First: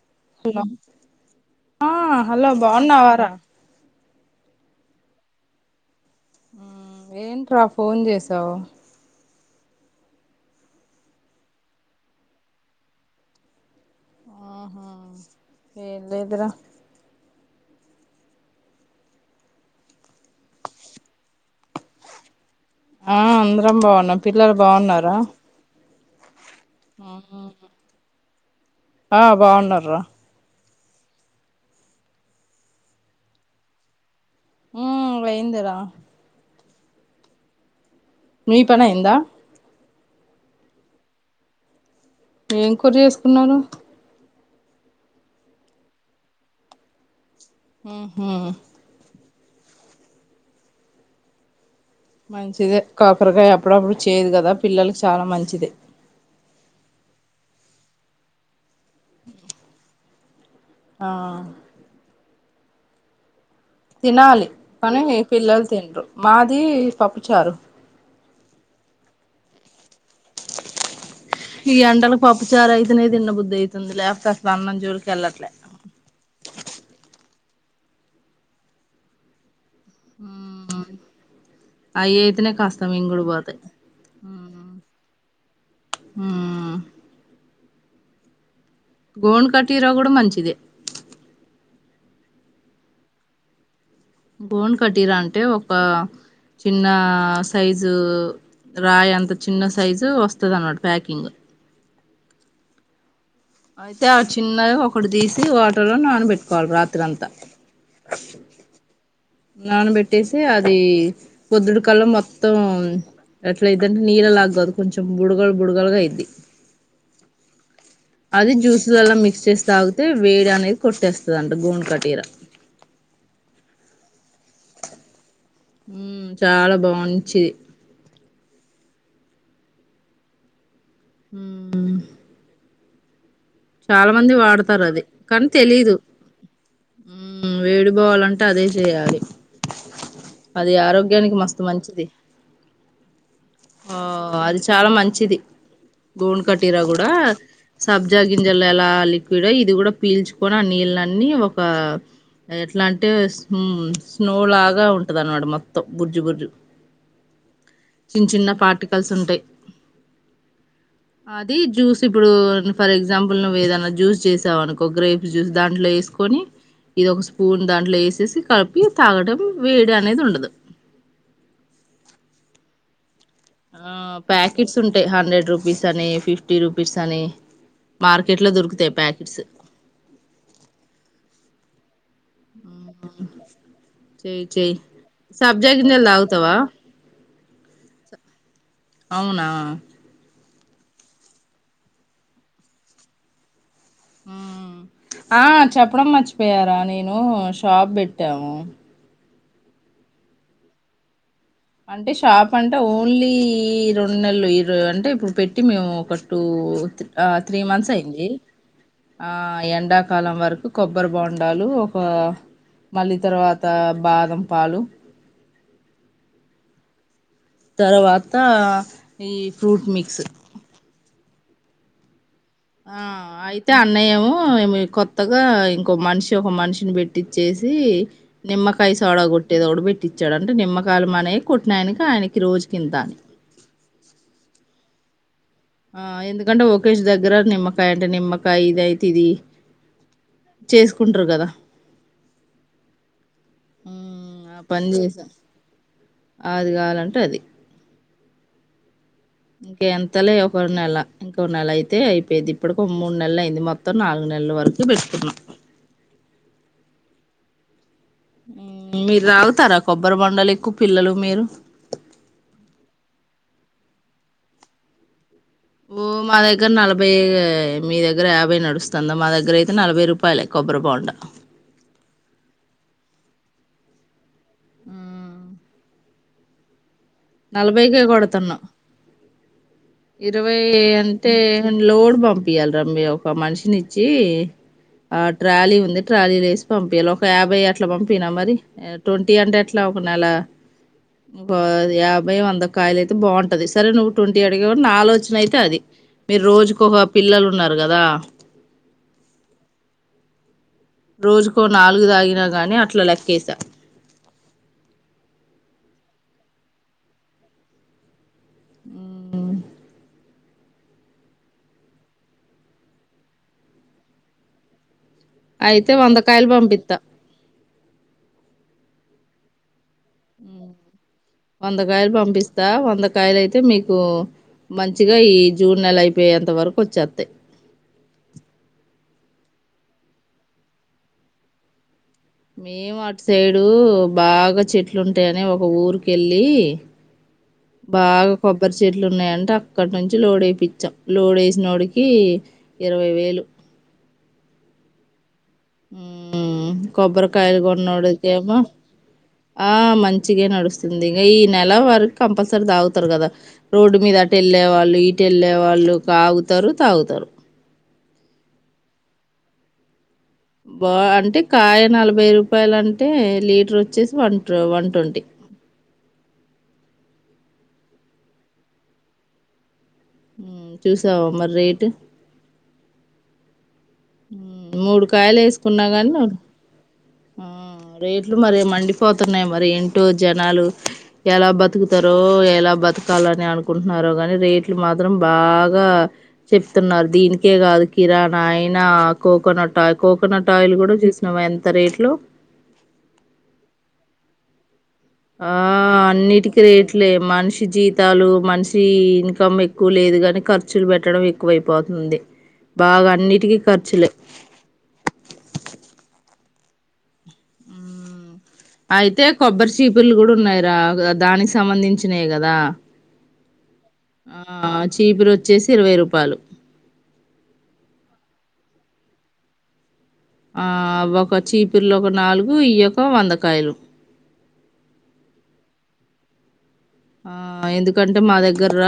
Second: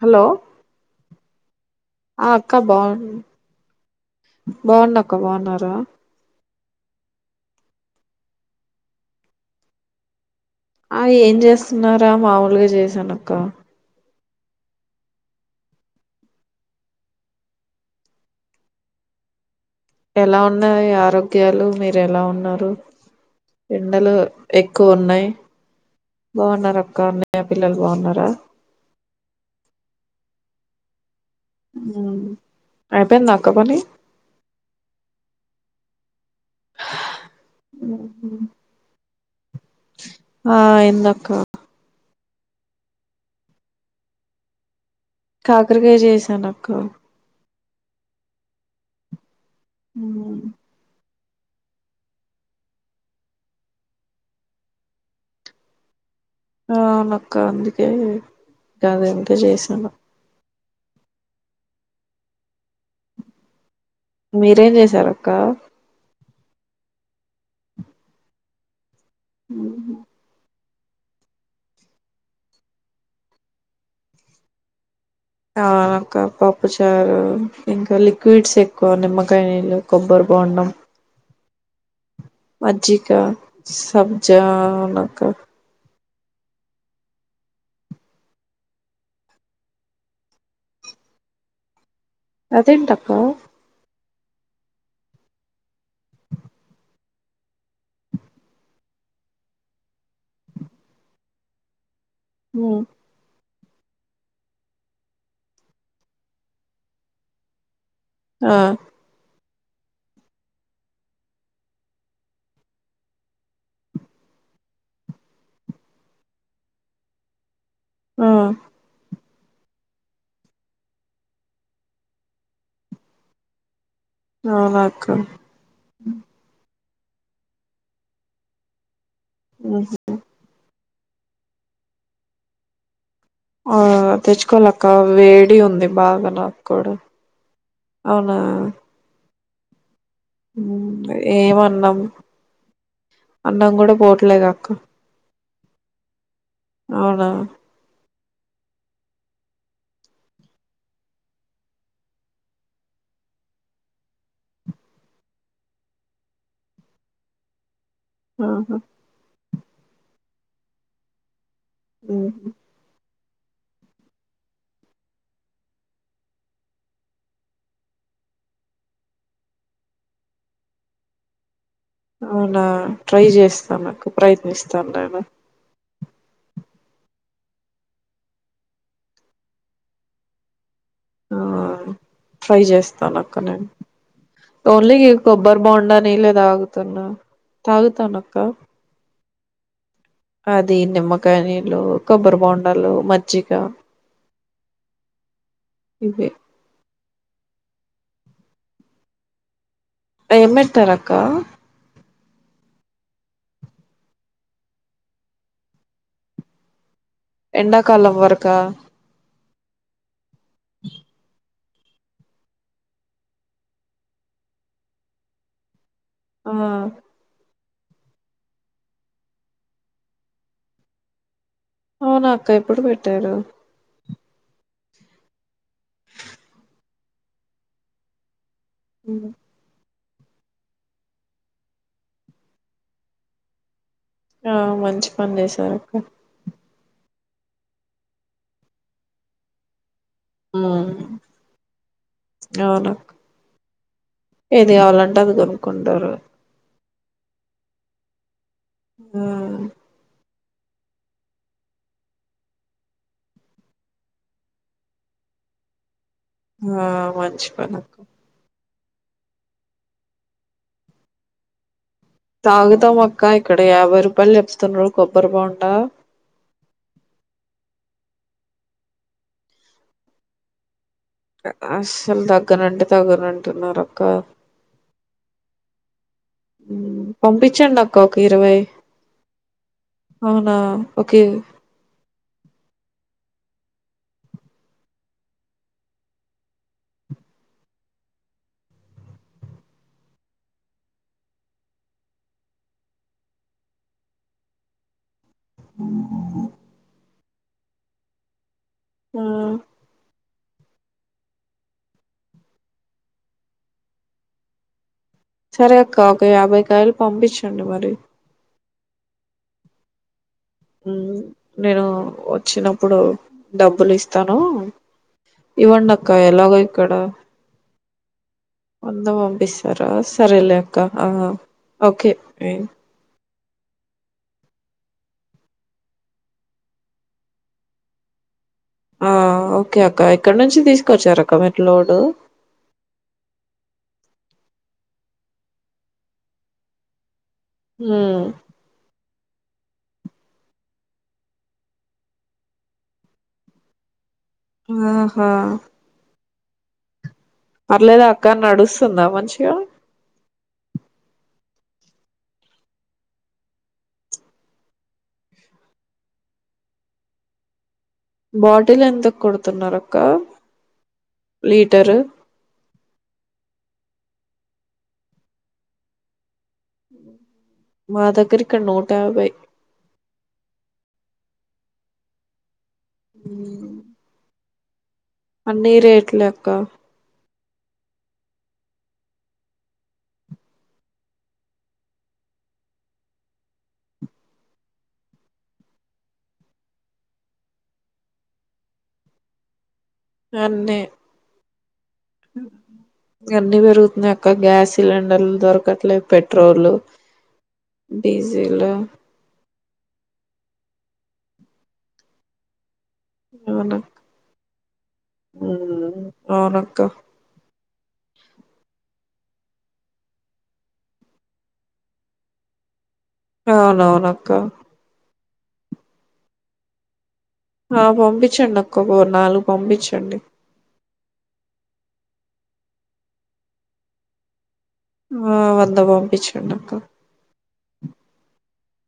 Hello ఆ hello అక్క బాగున్న బాగున్నావారా బాగున్నాక్క బాగున్నారా ఉ ఏంట్రా ఫోన్ చేసావు ఆ ఏం చేస్తున్నారా మాముూలుగా చేసానక్క ఆహా ఏమి లేదురా ఎలా ఉన్నాయి ఆరోగ్యాలు మీరు ఎలా ఉన్నారు ఆ అందరం ఎండలు బాగున్నాం పిల్లలు ఎక్కువ బాగున్నారా ఉన్నాయి బాగున్నారు అక్క అన్నయ్య పిల్లలు బాగున్నార ఆ బాగున్నారు రా ఉ అయిపోయిందా అక్క పని ఉ అయింది రా మీ పని అయిందా ఆ అయింద్ అక్క ఏం కూర చేసుకున్నారు కాకరకాయ చేసానక్క ఉహు ఉమ్ మంచిదే కాకరకాయ అప్పుడప్పుడు చేదు కదా పిల్లలకు చాలా మంచిదే అవునక్క అందుకే గదింక చేసాను ఆ తినాలి మీరేం కాని చేసారక్క పిల్లలు తిన్రు మాది పప్పుచారు ఉహు ఈ ఎండలకు పప్పుచారు అయితేనే దిన్నబుద్ది అయితుంది లేకపోతే అసలు అన్నం జోలికి వెళ్ళట్లే అవును అక్క పప్పుచారు ఇంకా లిక్విడ్స్ ఎక్కువ నిమ్మకాయ నీళ్ళు కొబ్బరి బొండం ఉమ్ అయి అయితేనే కాస్తా మింగుడు పోతయి సబ్జా ఉమ్ అవునక్క ఉమ్ గోన్ కటిర కూడా మంచిదే అదెంటక్క బోన్ కటీరా అంటే ఒక చిన్న సైజు రాయి అంత చిన్న సైజు వస్తది అన్నట్టు ప్యాకింగ్ ఉ అయితే ఆ చిన్నది ఒకటి తీసి వాటర్లో నానబెట్టుకోవాలి రాత్రంతా ఆ నానబెట్టేసి అది పొద్దుడు కల్లా మొత్తం ఎట్లైతదంటే నీళ్ళ లాగ గర్ కొంచెం బుడగలు బుడగలుగా అయిద్ది [inaudible] అది జ్యూస్లాల్లా మిక్స్ చేస్ తాగుతే వేడి అనేది కొట్టేస్తదంట గోన్ కటీర అవునా అక్క ఉమ్ చాలా బా ఉంచిది ఉహు ఉమ్ ఆ తెచ్చుకోవాలక్క వాడతారు అది వేడి ఉంది బాగా నాక్ కూడా ఉమ్ వేడి అవునా బోవాలంటే అదే చెయాలి అది ఉమ్ ఆరోగ్యానికి ఏం మస్తు అన్నం మంచిది అన్నం కూడా ఆ పోవట్లేదు అది అక్క చాలా మంచిది గోన్ కటిరా కూడా అవునా సబ్ గింజలు ఎలా లిక్విడో ఇది కూడా పీల్చుకొని ఆ నీళ్ళన్నీ ఒక ఎట్లా అంటే హమ్ స్నో లాగా ఉంటది అన్నమాట మొత్తం బుర్జు బుర్జు [inaudible] చిన్ చిన్న ఆహా పార్టికల్స్ ఉంటయి అది జ్యూస్ ఉమ్ ఇప్పుడు ఫర్ ఎగ్జా ఎగ్జాంపుల్ నువ్వు ఏదైన్నా జ్యూస్ చేసావు అనుకో గ్రేప్స్ జూస్ దాంట్లో ఏసుకొని ఇది ఒక స్పూన్ దాంట్లో ఎసేసి కలిపి తాగటం వేడి అనేది ఉండదు అవునా ట్రై చేస్తానక్క ప్రయత్నిస్తా నేను తని ఫిఫ్టీ రూపీస్ అని మార్కెట్ లో దొరుకుతయి ప్యాకెట్స్ ఆ ట్రై చేస్తానక్క నేను. చెయి చెయి ఓన్లీ ఈ కొబ్బరి సబ్జా బోండా గింజలు నీళ్లే తాగుతావా తాగుతున్నా, తాగుతానక్క. అవునా అది నిమ్మకాయ నీళ్లు, కొబ్బరి బొండలు, మజ్జిగ. ఉ ఆ చెప్పడం ఇవి మర్చిపోయారా నేన్. ను షాప్ బేట్టాము ఏం పెట్టారక్క అంటే షాప్, అంటే ఓన్లీ రెండు నెల్లు ఇర్ అంటే ఇప్పుడు పెట్టి మేము ఒక టూ, త్రి. ఆ త్రీ మంత్స్ ఎండాకాలం అయ్యింది వరకా ఆ ఎండాకాలం వరకు కొబ్బరి బోండాలు. పా మళ్ళీ తర్వాత బాదం పాలు. పా తర్వాత ఈ ఫ్రూట్ మిక్స్. అవున ఆ అయితే అన్నయ్య ఏమో మో ఏమో ఏ కొత్తగా ఇంకో మనిషి ఒక మనిషిని పెట్టిచ్చేసి. నిమ్మకాయ సోడ గొట్టేదొకడు పె ట్టిచ్చాడంట. నిమ్మకాయలు మనయి కొట్టినయనకి ఆయనకి రోజు కింత. [inaudible] ఆ మంచి పని జెశ ఆ ఎందుకంటే ఓకేష్ దగ్గర నిమ్మకాయ అంటే నిమ్మకాయి ఇదైతే ఇది. అమ్మో చేసుకుంటారు కదా అవున [unintelligible] మ్ ఆ పని చేసా కొనుక్కుంటారు అది కావాలంటే అది. ఉమ్ ఇంకెంత లేవు ఒక నెల ఇంకో నెలైతే అయిపేది ఇప్పడుకు మూన్నెలైంది. మొత్తం నాలుగు నెల్లు వరకు పెట్టుకున్నాం. హ మంచి పని మ్ మీరు తాగుతారా కొబ్బరి బోండాలు ఎక్కు పిల్లలు మీరు? తాగుతాంమక్క. ఇక్కడ యాభై రూపాయలు చెప్తుండ్రు కొబ్బరి బోం ఓ మా దగ్గర నలభై [unintelligible] మీ దగ్ గ్గర యాభై నడుస్తందా మా దగ్గరయితే నలభై రూపాయలే కొబ్బరి బోండా. ఆ అస్సల్ తగ్గనంటే తగ్గనంటున్నారక్క. ఉ పంపించండక్క నలభైకే ఒక ఇరవై. కొడుతున్నాం అవునా ఇరవై ఓకే అంటే లోడ్ పంపియాల్ రా మీ ఒక మనిషినిచ్చి. ఆ ట్రాలీ ఉంది. ట్రాలీలోయేసి పంపియాల ఒక యాభై అట్లా, పంపిన మరి య ట్వంటీ అంటే ఎట్లా? ఒక నెల [unintelligible] యాభై, వంద కాయలైతే బావుంటది సరే నువ్వు ట్వంటీ. [unintelligible] [unintelligible] డు నా ఆలోచనైతే అది మీర్రోజుకోక పిల్లలున్నారు కదా! హు రోజుకో నాలుగు తాగినా గాని అట్లా లెక్కేసా. సరే అక్క ఒక యాభైకాయలు పంపిచండి మరి. మ్ మ్మ్ మ్ నేను వచ్చినప్పుడు డబ్బులిస్తాను. అయితే ఇవ్వండక్క వందకాయలు ఎలాగో ఇక్కడ పంపిస్తా అం [unintelligible] పంపిస్సర్. ఆ సరేలేక్క ఆ ఓకే [unintelligible] కాయలైతే మీకు మంచిగా ఈ జూన్ నెల అయిపోయేంత వరకు వచ్చేతయ్. [inaudible] ఆ ఓకే అక్క ఎక్కడ నుంచి తీసుకొచ్చారక్క మీరు లోడు. మేము అట్సైడు బాగా చెట్లుంటాయని ఒక ఊరికెళ్ళి. హ్మ్. బాగా కొబ్బరి చెట్లు ఉన్నాయంటే అక్కడి నుంచి లోడ్ వేయిచ్చాం లోడ్ వేసినోడికి ఇరవై వేలు ఓహో ఉమ్ కొబ్బరికాయలు పర్లేదా అక్క కొన్నోడికేమో నడుస్తుందా మంచిగా ఆ మంచిగా నడుస్తుంది ఇంకా ఈ నెల వారికి కంపల్సరీ తాగుతారు కదా రోడ్డు మీద అటు వెళ్ళే వాళ్ళు ఇటు వెళ్ళే వాళ్ళు కాగ్ తారు తాగుతారు బాటిల్ ఎంతకు కొడుతున్నారు అక్క బా అంటే కాయ లీటరు నలభై రూపాయలంటే లీటర్ వచ్చేసి వంట ట్రూ వన్ ట్వంటీ మా దగ్గరిక్కడా నూట యాభై ఉమ్ చూసావా మరి రేటు ఉమ్ ఉమ్ మూడు కాయలు వేసుకున్నా కానీ రేట్లు ఆ అక్క ఆ రేట్లు మరి మండిపోతున్నాయి మరి ఏంటో జనాలు ఎలా బతుకుతారో ఎలా బతకాలని అనుకుంటున్నారోగాని రేట్లు మాత్రం బాగా చెప్తున్నారు దీనికే కాదు కిరాణా అయినా కోకోనట్ ఆయిల్ కోకోనట్ ఆయిల్ కూడా చూసినావా ఎంత రేట్ ఇగా అన్ని పేరుగుతున్నాయక్క గ్యాస్ సిలిండర్లు ఆ దొరకట్లే అన్నిటికి పెట్రోల్ రేట్లే మనిషి జీతాలు డీజిల్ మనిషి ఇన్కమ్ ఎక్ క్కువ లేదు గాని ఖర్చులు పెట్టడం ఎక్కువైపోతుంది బాగా అన్నిటికీ ఖర్చులే అవునునక్క అయితే కొబ్బరి చీపులు కూడా ఉన్నాయిరా దానికి సంబంధించినాయే కదా అవునవునక్క ఆ చీపురు వచ్చేసి ఇరవై రూపాయలు ఆ పంపించండి ఒక్క ఓ నాలుగు పంపించండి ఆ ఒక చీపిర్లు ఒక నాలుగు ఈ యొక వందకాయలు ఆ వద్ద పంపించండి అక్క ఆ ఎందుకంటే మా దగ్గర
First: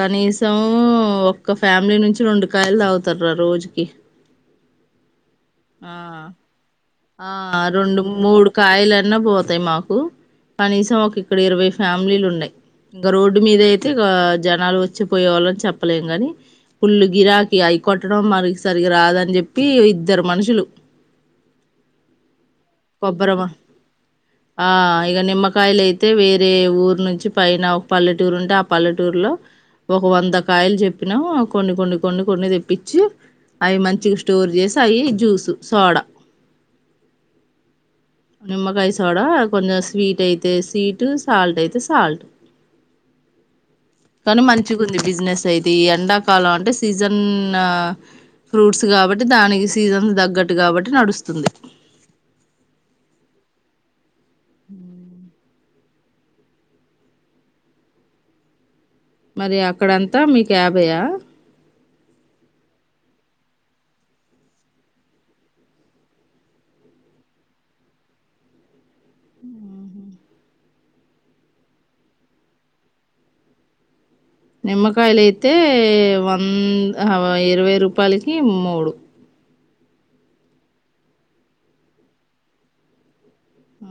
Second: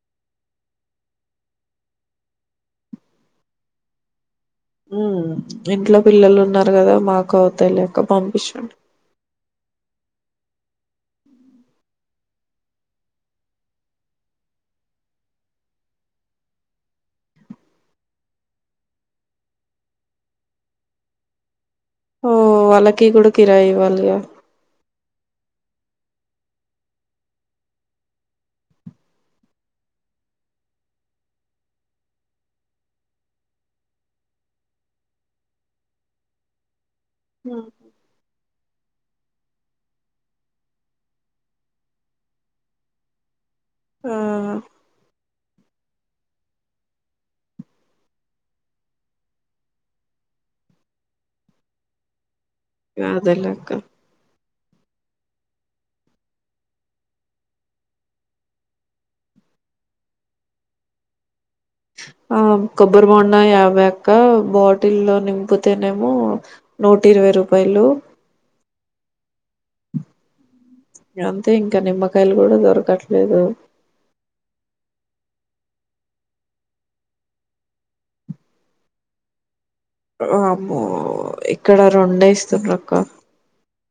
కనీసం ఒక్క ఫ్యామిలీ నుంచి రెండ్ రెండు కాయలు తగుతారు రా రోజీకి ఉమ్ ఇంట్లో పిల్లలు ఉన్నారు కదా మాకు ఆ అవుతాయి రెండు లేక మూడు పంపించండి కాయలన్నా పోతాయి మాకు కనీసం ఒక ఇక్కడ ఇరవై ఫ్యామిలీలు ఉన్నాయి ఇంకా రోడ్డు మీద అయితే ఇగా జనాలు వచ్చిపోయవాళ్ళని చెప్పలేము గాని పుల్లు గిరాకి అయి కొట్టడం మరి సరికి రాదని చెప్పి ఇద్దరు మనుషులు [inaudible] ఓ వాళ్ళకి కూడా కొబ్బ్రమా కిరాయి ఇవ్వాలిగా ఆ ఇగా నిమ్మకాయలైతే అయితే వేరే ఊరు నుంచి పైన ఒక పల్లెటూరు ఉంటే ఆ పల్లెటూరులో ఒక వంద కాయలు చెప్పినాము కొన్ని కొన్ని కొన్ని కొన్ని తెప్పించి అవి మంచిగా స్టోర్ చేసి అవి జ్యూసు సోడా ఆహా నిమ్మకాయ సోడా కొంచెం స్వీట్ అయితే స్వీట్ సాల్ట్ అయితే సాల్ట్ [inaudible] కానీ మంచిగా ఉంది బిజినెస్ అయితే ఈ ఎండాకాలం అంటే సీజన్ ఫ్రూట్స్ కాబట్టి దానికి సీజన్స్ తగ్గట్టు కాబట్టి నడుస్తుంది యదేలే అక్క ఉ మరి అక్కడ ఎంత మీకు యాబేయా [inaudible] ఆ కొబ్బరి బొండా యాభై అక్క బాటిల్ లో నింపితేనేమో నూట ఇరవై యాబై రూపాయలు అంతే ఇంకా నిమ్మకాయలు కూడా దొరకట్లేదు నిమ్మకాయలు అయితే వంద ఇరవై రూపాయలకి మూడు ఆ ఇక్కడ రెండే ఇస్తున్నారు అక్క ఆ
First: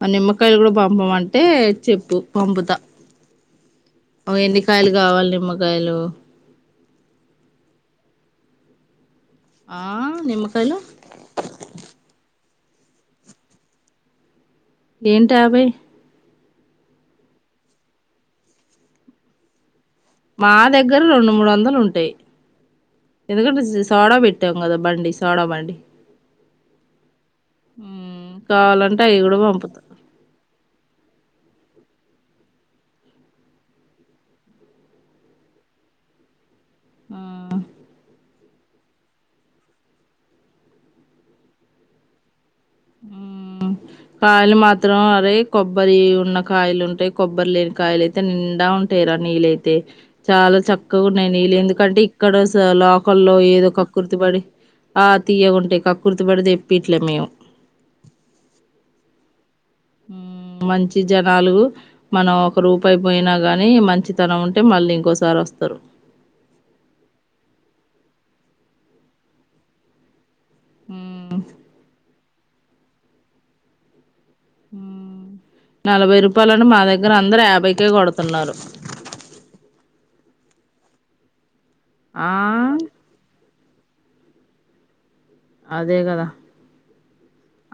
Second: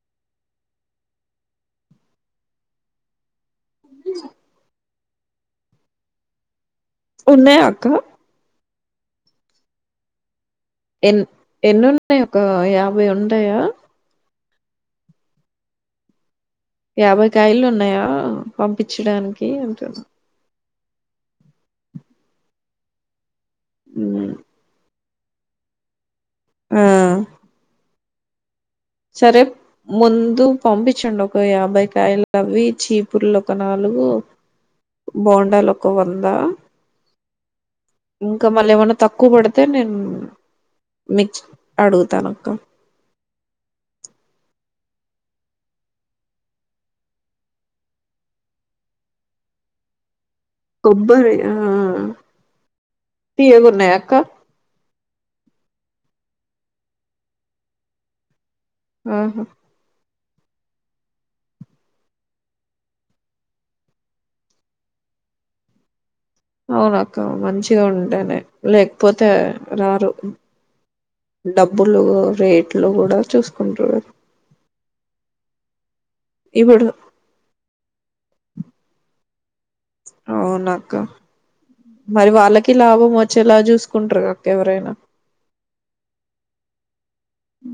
మన నిమ్మకాయలు కూడా పంపమంటే చెప్పు పంపుతా ఎన్నికాయలు కావాలి నిమ్మకాయలు ఉన్నాయా అక్క ఆ నిమ్మకాయ ఎన్ ఎన్ని ఉంటాయి ఒక యాభై ఉంటాయా ఏంటి యాబై యాభై కాయలు ఉన్నాయా పంపించడానికి అంటున్నా మా దగ్గర రెండు మూడు వందలు ఉంటాయి ఎందుకంట సోడా పెట్టాం బండి సోడా బండి ఆ హ్మ్. కావాలంటే అవి కూడా సరే పంపుతా ముందు పంపించండి ఒక యాభైకాయలు అవి చీపుర్లు ఒక నాలుగు బోండాలు ఒక వంద ఆ ఇంకా మళ్ళీ ఏమన్నా తక్కువ పడితే నేను మి అడుగుతాను అక్క ఉ కాయలు మాత్రం అరే కొబ్బరి ఉన్న కాయలు ఉంటాయి కొబ్బరి లేని కాయలు అయితే నిండా ఉంటేరా నీలైతే చాలా చక్కగా ఉన్నాయి కొబ్బరి ఆ నీళ్ళు ఎందుకంటే ఇక్కడ లోకల్లో ఏదో తీయగున్నాయా అక్క కక్కుర్తి పడి తీయగా ఉంటాయి ఆ కక్కుర్తి పడి తెప్పియట్లేదు మేము ఆహా మ్మ్, మంచి జనాలు మనం ఒక రూపు అయిపోయినా గాని మంచితనం ఉంటే మళ్ళీ ఇంకోసారి వస్తారు వస్తారు అవును అక్క మంచిగా ఉంటేనే లేకపోతే రారు ఉమ్ డబ్బులు రేట్లు కూడా చూసుకుంటరు ఉ నలభై రూపాయలు అని మా ఇప్పుడు దగ్గర అందరు యాభైకే కొడుతున్నారు అవున అక్క మరి ఆ వాళ్ళకి లాభం వచ్చేలా చూసుకుంటారు అక్క ఎవరైనా అదే కదా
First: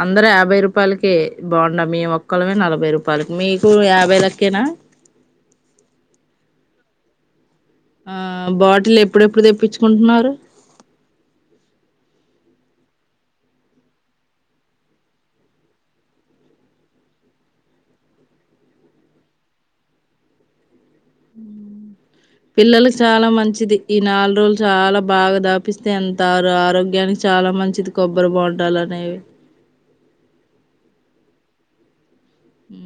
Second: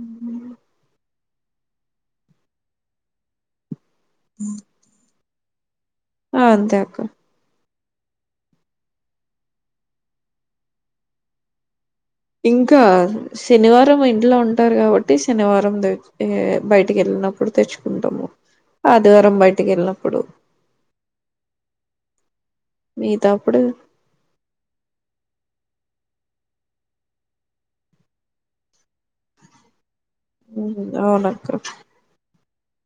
అందరు యాభై రూపాయలకె బోండా మీ ఒక్కలమే నలభై రూపాయకి మీకు యాభై లకేనా ఆ అంతే అక్క ఆ బాటిల్ ఎప్పుడెప్పుడు తెప్పించుకుంటున్నారు ఇంకా శనివారం ఇంట్లో ఉంటారు కాబట్టి శనివారం బయటికి వెళ్ళినప్పుడు తెచ్చుకుంటాము ఆదివారం బయటకి వెళ్ళినప్పుడు పిల్లలకి చాలా మిగతాప్పుడు మంచిది ఈ నాలుగు రోజులు చాలా బాగా దాపిస్తే ఎంత మంచిది ఆరోగ్యానికి చాలా మంచిది కొబ్బరి బోండాలు అనేవి అవునన్ కు మ్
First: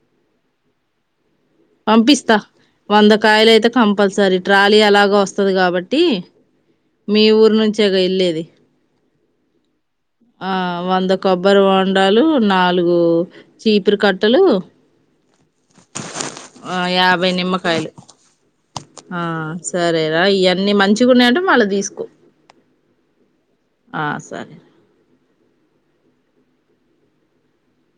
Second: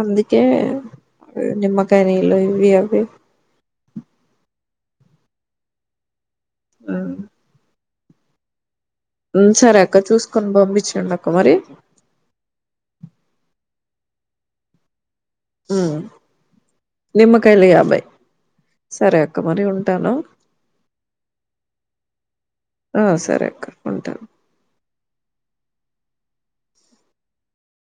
అందుకే నిమ్మకాయ పంపిస్తా నీలు ఇవి అవి వంద కాయలు అయితే కంపల్సరీ ట్రాలీ ఎలాగ వస్తుంది కాబట్టి మీ ఊరు నుంచి జగా ఏల్లెది మ్ సరే అ ఆ వంద కొబ్బరి వండాలు నాలుగు చీపురు కట్టలు, వా యాభై నిమ్మకాయలు సరే ఆ అక్క మరి ఉంటాను సరేరా ఇవన్నీ మంచిగాన్నాంటే మళ్ళ తీసుకో ఆ సరే ఆ కరుకుంటాను సరే